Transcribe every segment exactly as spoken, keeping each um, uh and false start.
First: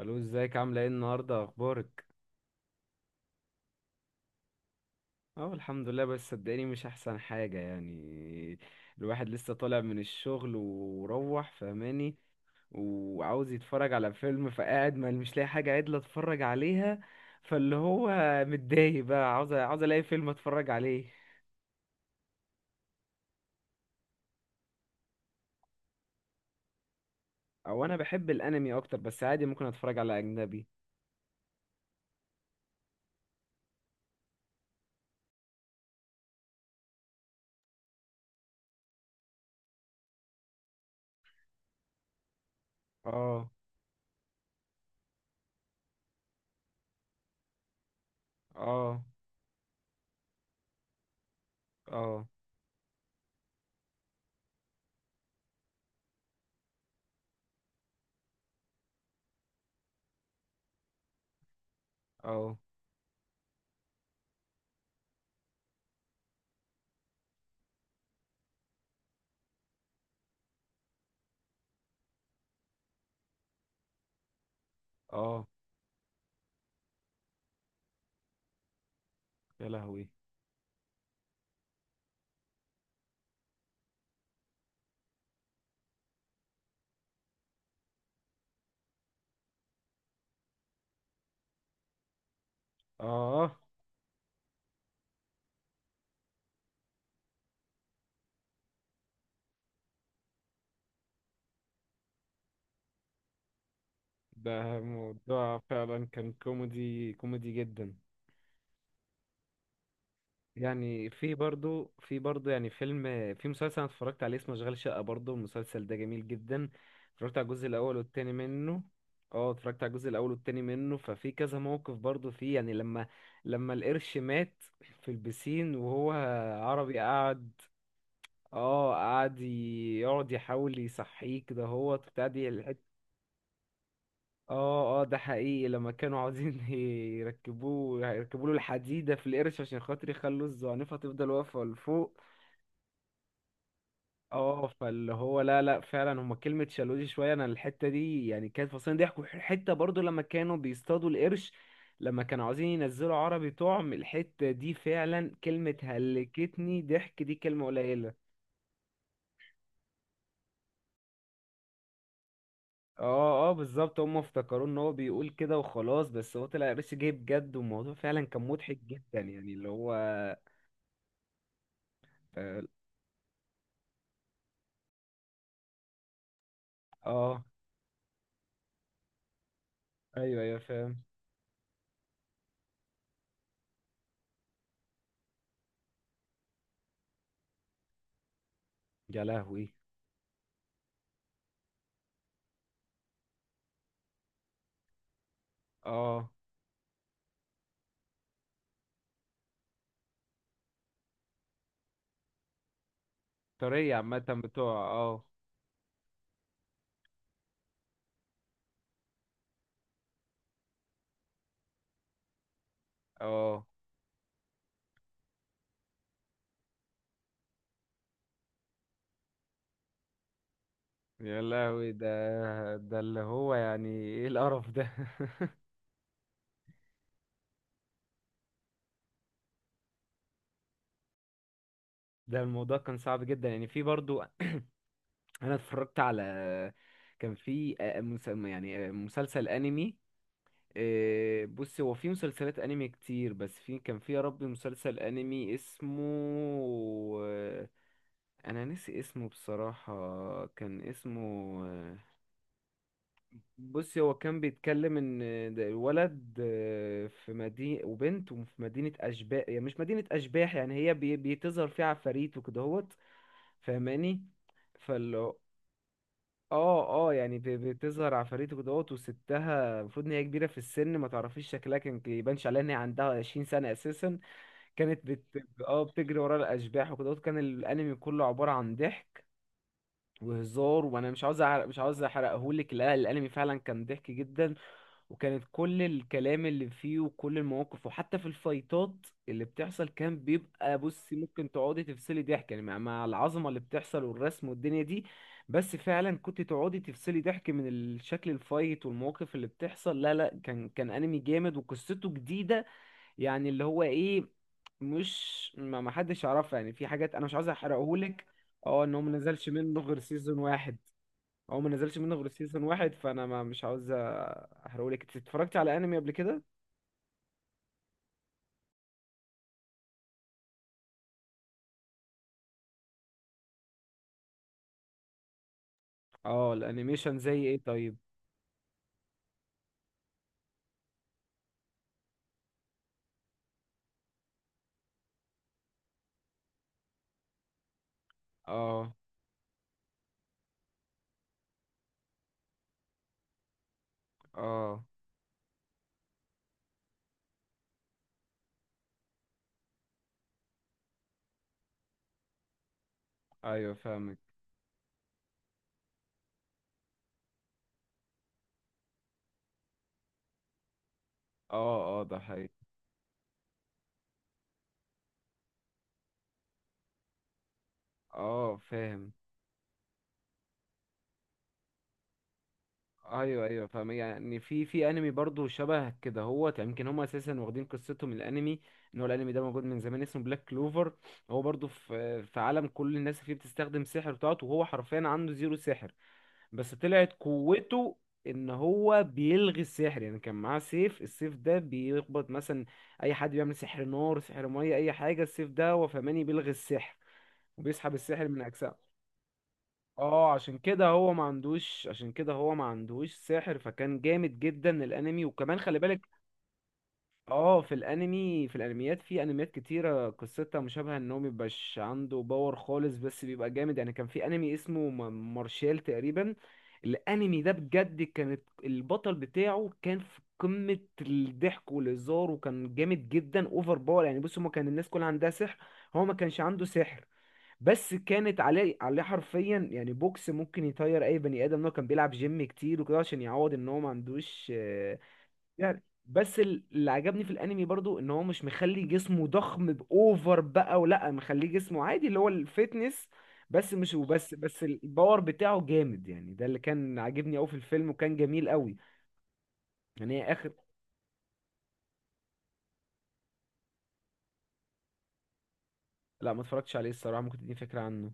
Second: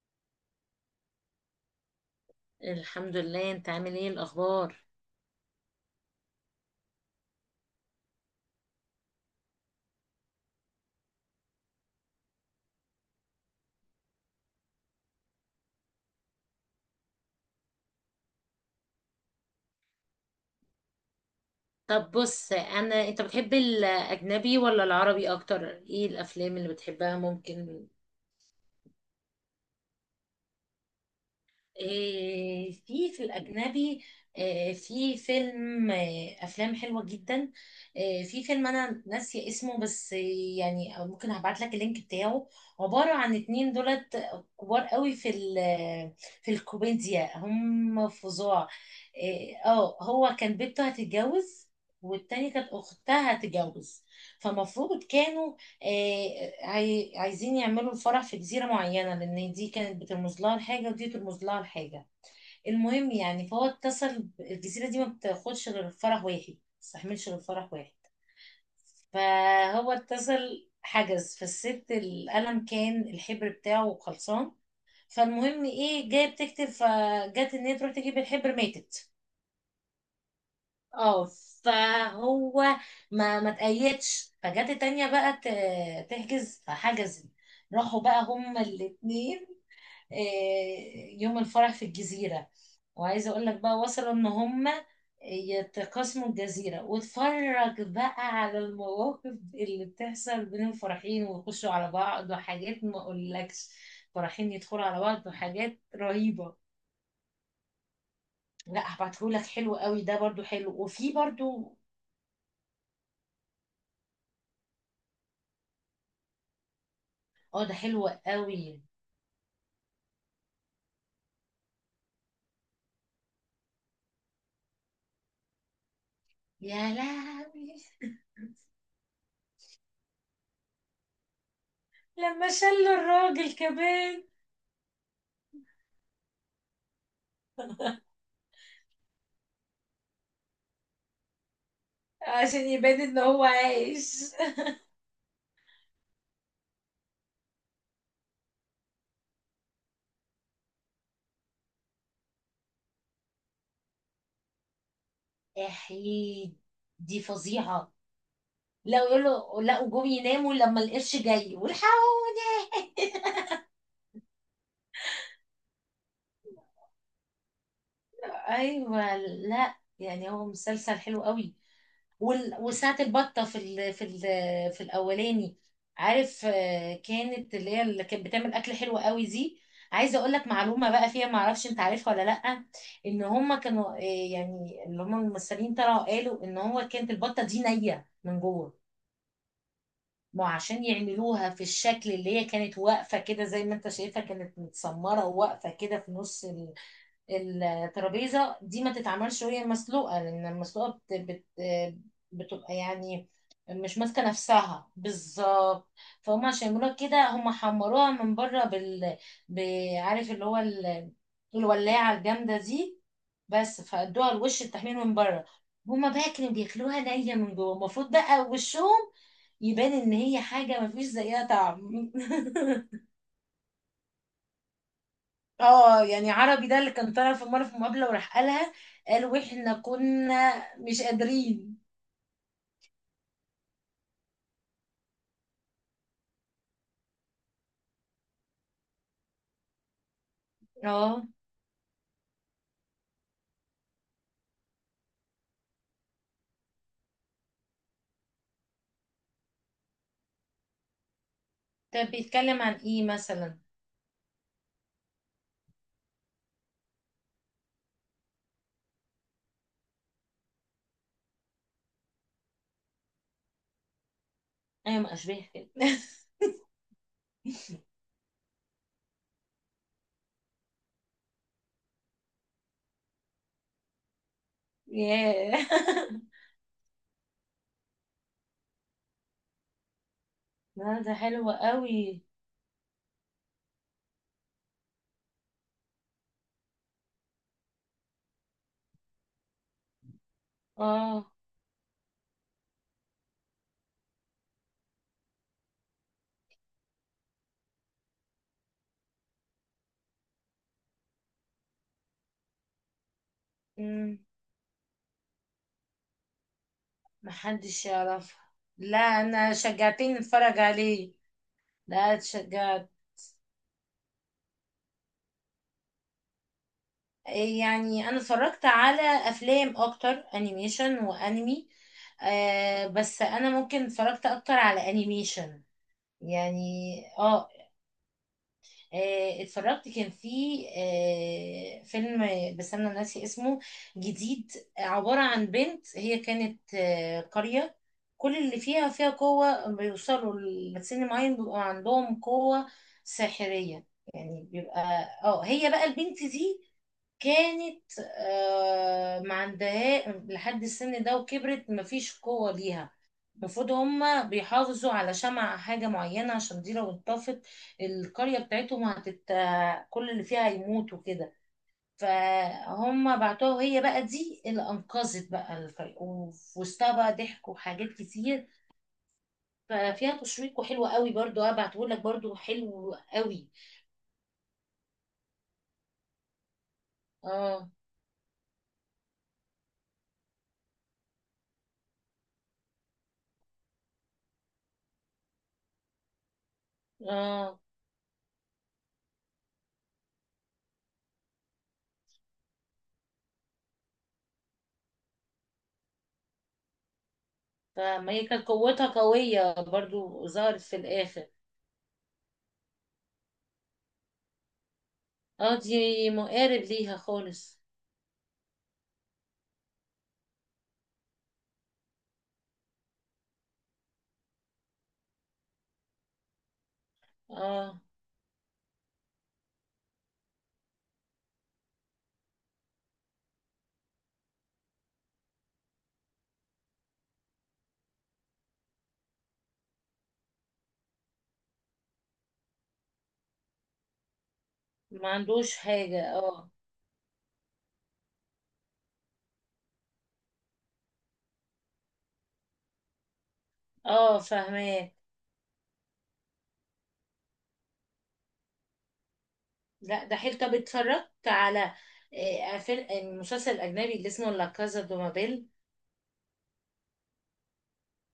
الو، ازيك؟ عامله ايه النهارده؟ اخبارك؟ الحمد لله. انت عامل ايه؟ الاخبار؟ اه، الحمد لله. بس صدقني مش احسن حاجه يعني. الواحد لسه طالع من الشغل وروح، فهماني؟ وعاوز يتفرج على فيلم، فقاعد ما مش لاقي حاجه عدله اتفرج عليها. فاللي هو، متضايق بقى، عاوز عاوز الاقي فيلم اتفرج عليه. طب بص، انا انت بتحب الاجنبي ولا العربي اكتر؟ ايه الافلام اللي بتحبها او ممكن؟ انا بحب الانمي اكتر، بس عادي ممكن اتفرج على اجنبي. إيه، في في الأجنبي إيه، في فيلم، إيه، أفلام حلوة جدا. إيه، في فيلم أنا ناسية اسمه، بس إيه، يعني أو ممكن هبعت لك اللينك بتاعه. عبارة عن اه. اتنين دولت كبار قوي في ال في الكوميديا، هم فظاع. اه. إيه، اه هو كان بنته هتتجوز، اه. والتانية كانت أختها هتتجوز. فمفروض كانوا آه، عاي- عايزين يعملوا الفرح في جزيرة معينة، لأن دي كانت بترمز لها لحاجة ودي ترمز لها لحاجة. اه. المهم يعني، فهو اتصل ب- الجزيرة دي ما بتاخدش غير فرح واحد، ما بتستحملش غير فرح واحد. فهو اتصل حجز، فالست القلم كان الحبر بتاعه خلصان. اه. فالمهم ايه، جايه بتكتب، فجت ان هي تروح تجيب الحبر ماتت. يا لهوي. اه. فهو ما ما تقيدش، فجت التانية بقى ت- تحجز فحجزت. راحوا بقى هما الاتنين آه، يوم الفرح في الجزيرة. وعايزة اقول اه. لك بقى وصلوا ان هما يتقاسموا الجزيرة، واتفرج بقى على المواقف اللي بتحصل بين الفرحين، ويخشوا على بعض وحاجات ما اقولكش. فرحين ده يدخلوا على بعض موضوع وحاجات فعلا كان رهيبة. كوميدي كوميدي جدا. لا، هبعتهولك، حلو قوي ده، برضو حلو. يعني وفي في برضو برضو في برضو يعني فيلم. في مسلسل انا اتفرجت عليه اسمه اشغال شقة، برضو المسلسل ده جميل جدا. اتفرجت على اه، الجزء ده الاول حلو والتاني منه. قوي. اه، اتفرجت على الجزء الاول والتاني منه. ففي كذا موقف برضو فيه يعني لما لما القرش مات في البسين، وهو يا عربي قعد. لهوي، اه، قعد ي- يقعد يحاول يصحيه كده، هو بتاع دي. لما شلوا الراجل كمان اه. اه، ده حقيقي. لما كانوا عاوزين يركبوه يركبوا له الحديدة في القرش عشان خاطر يخلوا الزعنفة تفضل واقفة لفوق. عشان يبان ان هو عايش. اه، فاللي هو، لا لا، فعلا هما كلمة شالوه دي شوية. انا الحتة دي يعني كانت فصلين ضحك. حتة برضو لما كانوا بيصطادوا القرش، لما كانوا عاوزين ينزلوا عربي طعم، الحتة دي فعلا كلمة احيد، هلكتني دي ضحك، دي كلمة فظيعة. قليلة. لا، يقولوا لا وجم يناموا لما القرش جاي، والحقوني. اه. اه، بالظبط. هما افتكروا ان هو بيقول كده وخلاص، بس هو طلع قرش جاي بجد، والموضوع فعلا كان مضحك جدا ايوه. يعني اللي لا هو. يعني، هو مسلسل حلو قوي. وال- آه، وساعة البطة في ال في ال في الأولاني. عارف؟ آه، اه. كانت اللي هي اللي كانت بتعمل أكل حلو قوي دي. عايزة أقول ايوه، لك ايوه، معلومة فاهم. بقى فيها، معرفش أنت عارفها ولا لأ. إن هما كانوا، آه، يعني اللي هما الممثلين طلعوا قالوا إن هو كانت البطة دي نية من جوه. يا لهوي. ما هو عشان يعملوها في الشكل اللي هي كانت واقفة كده، زي ما أنت شايفها كانت متسمرة واقفة كده في اه. نص الترابيزه دي، ما تتعملش وهي مسلوقه، لان المسلوقه بت... بت... بتبقى يعني طرية مش ماسكه عامة. بتوع. نفسها اه. بالظبط. فهم عشان يعملوها كده هم حمروها من بره بال، ب- عارف اللي هو ال، الولاعه الجامده دي. اه، بس فادوها الوش، التحمير من بره. هما بقى كانوا بياكلوها نيه من جوه، المفروض بقى وشهم يبان ان هي حاجه مفيش يا زيها لهوي، طعم. ده ده اللي هو يعني ايه القرف ده؟ اه يعني عربي، ده اللي كان طالع في مرة في مقابلة وراح قالها. قال واحنا كنا مش قادرين. ده الموضوع كان صعب جدا يعني. في برضو انا اتفرجت على. كان في آه، مس- يعني آه، مسلسل انمي. اه. آه، بص، هو في مسلسلات انمي كتير، بس في كان في يا ربي مسلسل انمي اسمه آه، انا ناسي اسمه بصراحة. كان اسمه آه، طب بيتكلم عن ايه مثلا؟ بصي، هو كان بيتكلم ان ده الولد آه، في مدينة وبنت، وفي مدينة اشباح، يعني مش مدينة اشباح يعني، هي بي- بيتظهر فيها عفاريت وكدهوت. فاهماني؟ ايوه، ما فال اشبه كده. اه. اه، يعني بي- بتظهر عفاريت وكدهوت. وستها المفروض ان هي كبيرة في السن، ما تعرفيش شكلها، كان يبانش عليها ان هي عندها عشرين سنة اساسا. كانت بت ياه. اه، بتجري ورا الاشباح وكدهوت. كان الانمي كله عبارة عن ضحك وهزار. لا، وانا ده مش عاوز حلو أعرق مش عاوز قوي. احرقهولك، لا الانمي فعلا كان ضحك جدا. وكانت كل الكلام اللي فيه وكل المواقف، وحتى في الفايتات اللي بتحصل كان بيبقى، بصي، اه. ممكن تقعدي تفصلي ضحك يعني، مع مع العظمة اللي بتحصل والرسم والدنيا دي. بس فعلا كنت تقعدي تفصلي ضحك من الشكل الفايت والمواقف اللي بتحصل. لا لا، كان كان انمي جامد وقصته جديدة. يعني اللي هو امم، ايه، مش ما ما حدش يعرفها يعني، في حاجات انا مش عايز محدش احرقهولك. يعرفها. اه، ان لا، هو ما نزلش انا منه غير شجعتني سيزون اتفرج واحد. عليه. هو ما نزلش لا، منه غير سيزون اتشجعت. واحد، فانا ما مش عاوز احرقلك. انت اتفرجتي على انمي قبل كده؟ إيه يعني، انا اتفرجت على افلام اكتر، انيميشن وانمي. آه، بس انا ممكن اتفرجت اكتر على انيميشن، اه، يعني الانيميشن زي اه. ايه طيب؟ آه، اتفرجت، كان في آه، فيلم، بس انا ناسي اسمه، جديد. عبارة عن بنت، هي كانت آه، قرية كل اللي فيها اه. فيها قوة، بيوصلوا لسن معين بيبقى عندهم قوة ساحرية، يعني بيبقى. اه، اه، هي بقى البنت دي كانت آه، ما عندها لحد السن ده، وكبرت مفيش قوة ليها. المفروض ايوه، فاهمك. هما بيحافظوا على شمع حاجة معينة، عشان دي لو انطفت القرية بتاعتهم هتت، كل اللي فيها هيموتوا كده. اه. اه، ده حقيقي. فهم بعتوها، وهي بقى دي اللي أنقذت بقى الفريق، وفي وسطها بقى ضحك وحاجات كتير. اه، فاهم. ففيها تشويق، وحلو قوي برضو، هبعته لك، برضو حلو ايوه، قوي. ايوه، فاهم. يعني في في انمي برضو شبه كده، هو يمكن هم اساسا واخدين اه قصتهم من الانمي. ان هو الانمي ده موجود من زمان، اسمه بلاك كلوفر. هو برضو في في عالم كل الناس فيه بتستخدم سحر بتاعته، وهو حرفيا عنده زيرو سحر. بس طلعت اه. قوته ان هو بيلغي السحر. يعني كان معاه سيف، السيف ده بيخبط مثلا اي حد بيعمل سحر نار، سحر ميه، اي حاجه، السيف ده هو فماني بيلغي السحر وبيسحب فما هي السحر من كانت قوتها اجسامه. قوية برضو، اه، عشان ظهرت في كده هو ما الآخر. عندوش عشان كده هو ما عندوش سحر. فكان جامد جدا الانمي، اه، وكمان خلي بالك. دي مقارب ليها اه، خالص. في الانمي في الانميات في انميات كتيره قصتها مشابهه، ان هو مبيبقاش عنده باور خالص بس بيبقى جامد. يعني كان في انمي اسمه م- مارشال تقريبا. الانمي ده اه، بجد كانت البطل بتاعه كان في قمه الضحك والهزار، وكان جامد جدا اوفر باور. يعني بص، هما كان الناس كلها عندها سحر، هو ما كانش عنده سحر. بس كانت عليه عليه حرفيا يعني، بوكس ممكن يطير اي بني ادم، إن هو كان بيلعب جيم كتير وكده عشان يعوض ان هو ما عندوش. ما عندوش يعني حاجة. بس اه ال- اللي عجبني في الانمي برضو ان هو مش مخلي جسمه ضخم باوفر بقى، ولا مخليه جسمه عادي اللي هو الفتنس. بس مش اه، وبس بس فاهماه. الباور بتاعه جامد يعني، ده اللي كان عاجبني قوي في الفيلم، وكان جميل قوي. لا، يعني ده هي حلو. اخر. طب اتفرجت على آه، فيلم المسلسل الأجنبي اللي اسمه لا كازا دو بابيل؟ لا ما اتفرجتش عليه الصراحة، ممكن تديني فكرة عنه؟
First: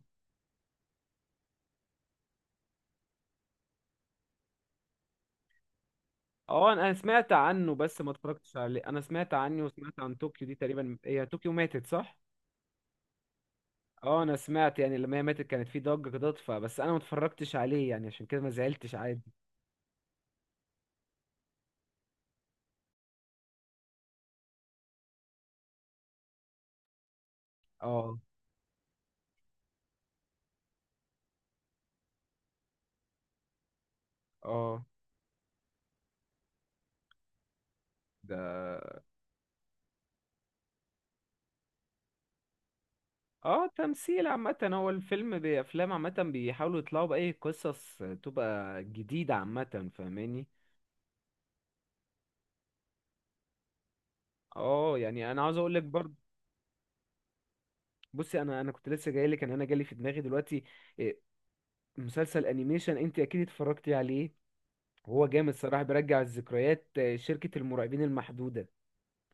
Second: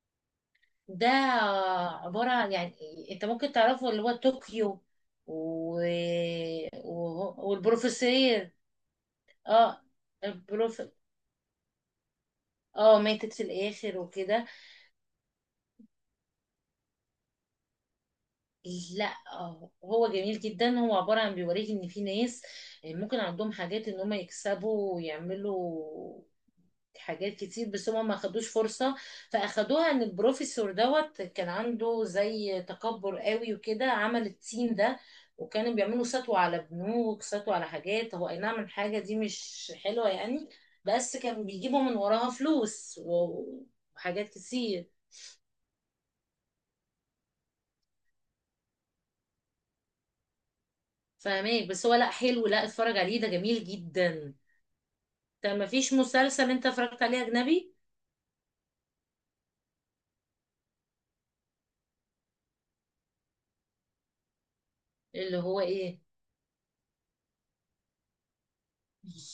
ده آه، عبارة عن يعني، انت ممكن تعرفه، اللي هو طوكيو و، اه، انا و، أنا سمعت عنه بس ما والبروفيسير. اتفرجتش عليه. انا سمعت عنه اه. وسمعت عن طوكيو دي، البروف، تقريبا هي طوكيو ماتت، صح؟ اه ماتت في الآخر اه، انا وكده. سمعت يعني لما هي ماتت كانت في ضجة كده، فبس انا ما اتفرجتش عليه يعني عشان كده ما زعلتش لا، عادي. آه، هو جميل جدا، هو عبارة عن بيوريك ان في ناس آه، ممكن عندهم حاجات ان هم يكسبوا ويعملوا حاجات كتير، بس هما ما اه. خدوش فرصة. فأخدوها إن البروفيسور دوت كان عنده زي تكبر قوي، وكده عمل التيم اه، ده. وكانوا بيعملوا سطو على بنوك، سطو على حاجات، هو أي ده. نعم الحاجة دي مش حلوة يعني، بس كان بيجيبوا من وراها فلوس و، اه، تمثيل وحاجات عامة، كتير. هو الفيلم بأفلام عامة بيحاولوا يطلعوا بأي قصص تبقى جديدة عامة، فاهماني؟ فاهمك، بس هو لا حلو، لا اتفرج عليه، ده جميل جدا. اه، يعني أنا طب عاوز ما أقولك فيش برضه. مسلسل انت اتفرجت عليه اجنبي؟ بصي، أنا أنا كنت لسه جايلك إن أنا جالي في دماغي دلوقتي. إيه، مسلسل أنيميشن أنت أكيد اتفرجتي عليه. هو اللي جامد هو صراحة، ايه؟ بيرجع الذكريات. آه، شركة المرعبين المحدودة.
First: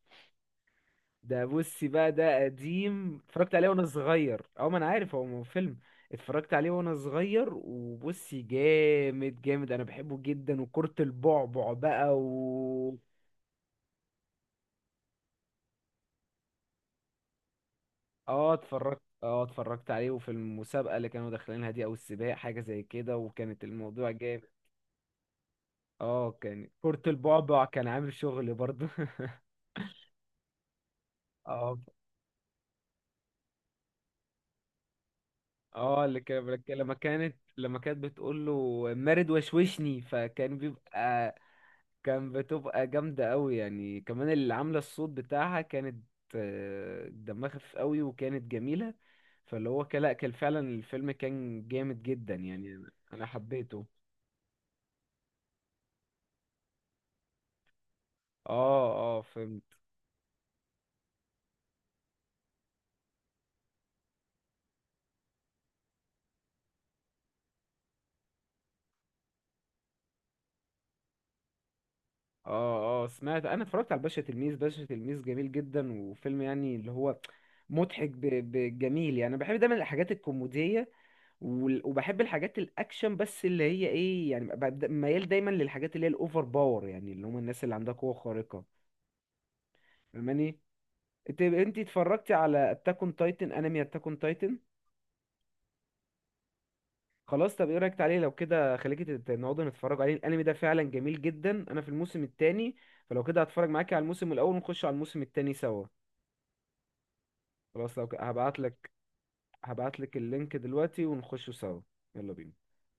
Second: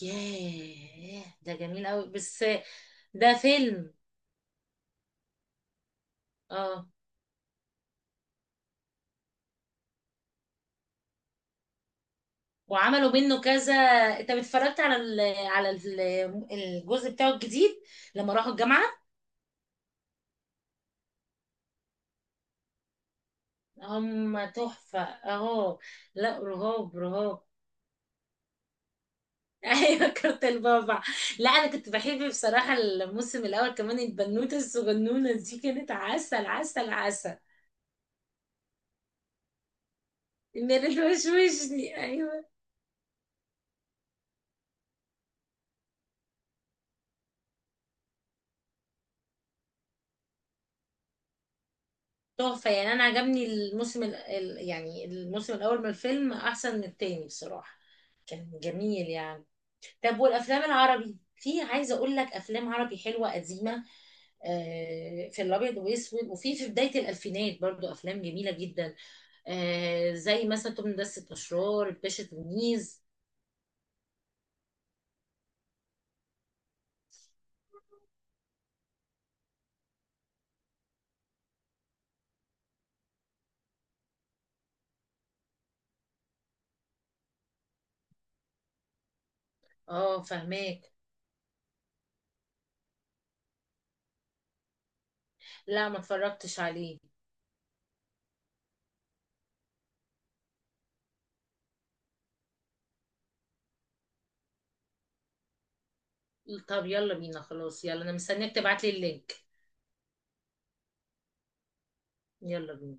ياه، ده ده جميل بصي قوي بقى، ده بس. قديم ده اتفرجت عليه وانا فيلم. صغير، او ما انا عارف، هو مو فيلم. اتفرجت عليه اه، وانا صغير. وبصي، جامد جامد، انا بحبه جدا، وكرة البعبع بقى و. وعملوا منه كذا. انت اتفرجت على ال، على ال، الجزء بتاعه الجديد، لما راحوا اه. الجامعة؟ اتفرجت اه اتفرجت عليه، وفي المسابقة اللي كانوا داخلينها دي، او السباق حاجة زي كده، وكانت الموضوع جامد. هم تحفة اهو. اه، لا، كان رهاب كرة رهاب. البعبع كان عامل شغل برضه. ايوه، كارت البابا. لا، انا اه. كنت بحب بصراحة الموسم الاول كمان، البنوتة الصغنونة دي كانت اه، اللي عسل كان عسل لما كانت عسل. لما كانت بتقول له مارد وشوشني، فكان ميري بيبقى توشوشني، كان ايوه. بتبقى جامدة قوي يعني. كمان اللي عاملة الصوت بتاعها كانت آه، دمها خفيف قوي وكانت جميلة. فاللي هو كان- لا كان فعلا الفيلم كان جامد جدا تحفة يعني، انا يعني. انا أنا عجبني حبيته. الموسم ال، ال- يعني الموسم الاول من الفيلم احسن من التاني بصراحة، كان اه. جميل اه، يعني. فهمت. طب والافلام العربي، في عايزه اقول لك افلام عربي حلوه قديمه، آه، في الابيض واسود، وفي في بدايه الالفينات برضو افلام جميله جدا، آه، زي مثلا توم دسة، اشرار، الباشا تلميذ. اه. اه، سمعت. انا اتفرجت على باشا تلميذ. باشا تلميذ جميل جدا، وفيلم يعني اللي هو مضحك ب- بجميل يعني، انا بحب دايما الحاجات الكوميدية. وال- وبحب الحاجات الاكشن، بس اللي هي ايه يعني، ببقى د- ميال دايما للحاجات اللي هي الاوفر باور، يعني اللي هم الناس اللي عندها قوة خارقة. اه، فاهماني؟ فهماك. انت انت اتفرجتي على اتاك اون تايتن؟ انمي اتاك اون تايتن. لا، ما اتفرجتش عليه. خلاص، طب ايه رايك؟ تعالي لو كده خليكي تت- نقعدوا نتفرجوا عليه، الانمي ده فعلا جميل جدا، انا في الموسم التاني. فلو كده هتفرج معاكي على الموسم الاول، ونخش على الموسم التاني سوا. طب يلا بينا، خلاص خلاص، يلا، لو انا مستنياك هبعت تبعت لك، لي اللينك. هبعت لك اللينك دلوقتي ونخشه سوا. يلا بينا. يلا بينا.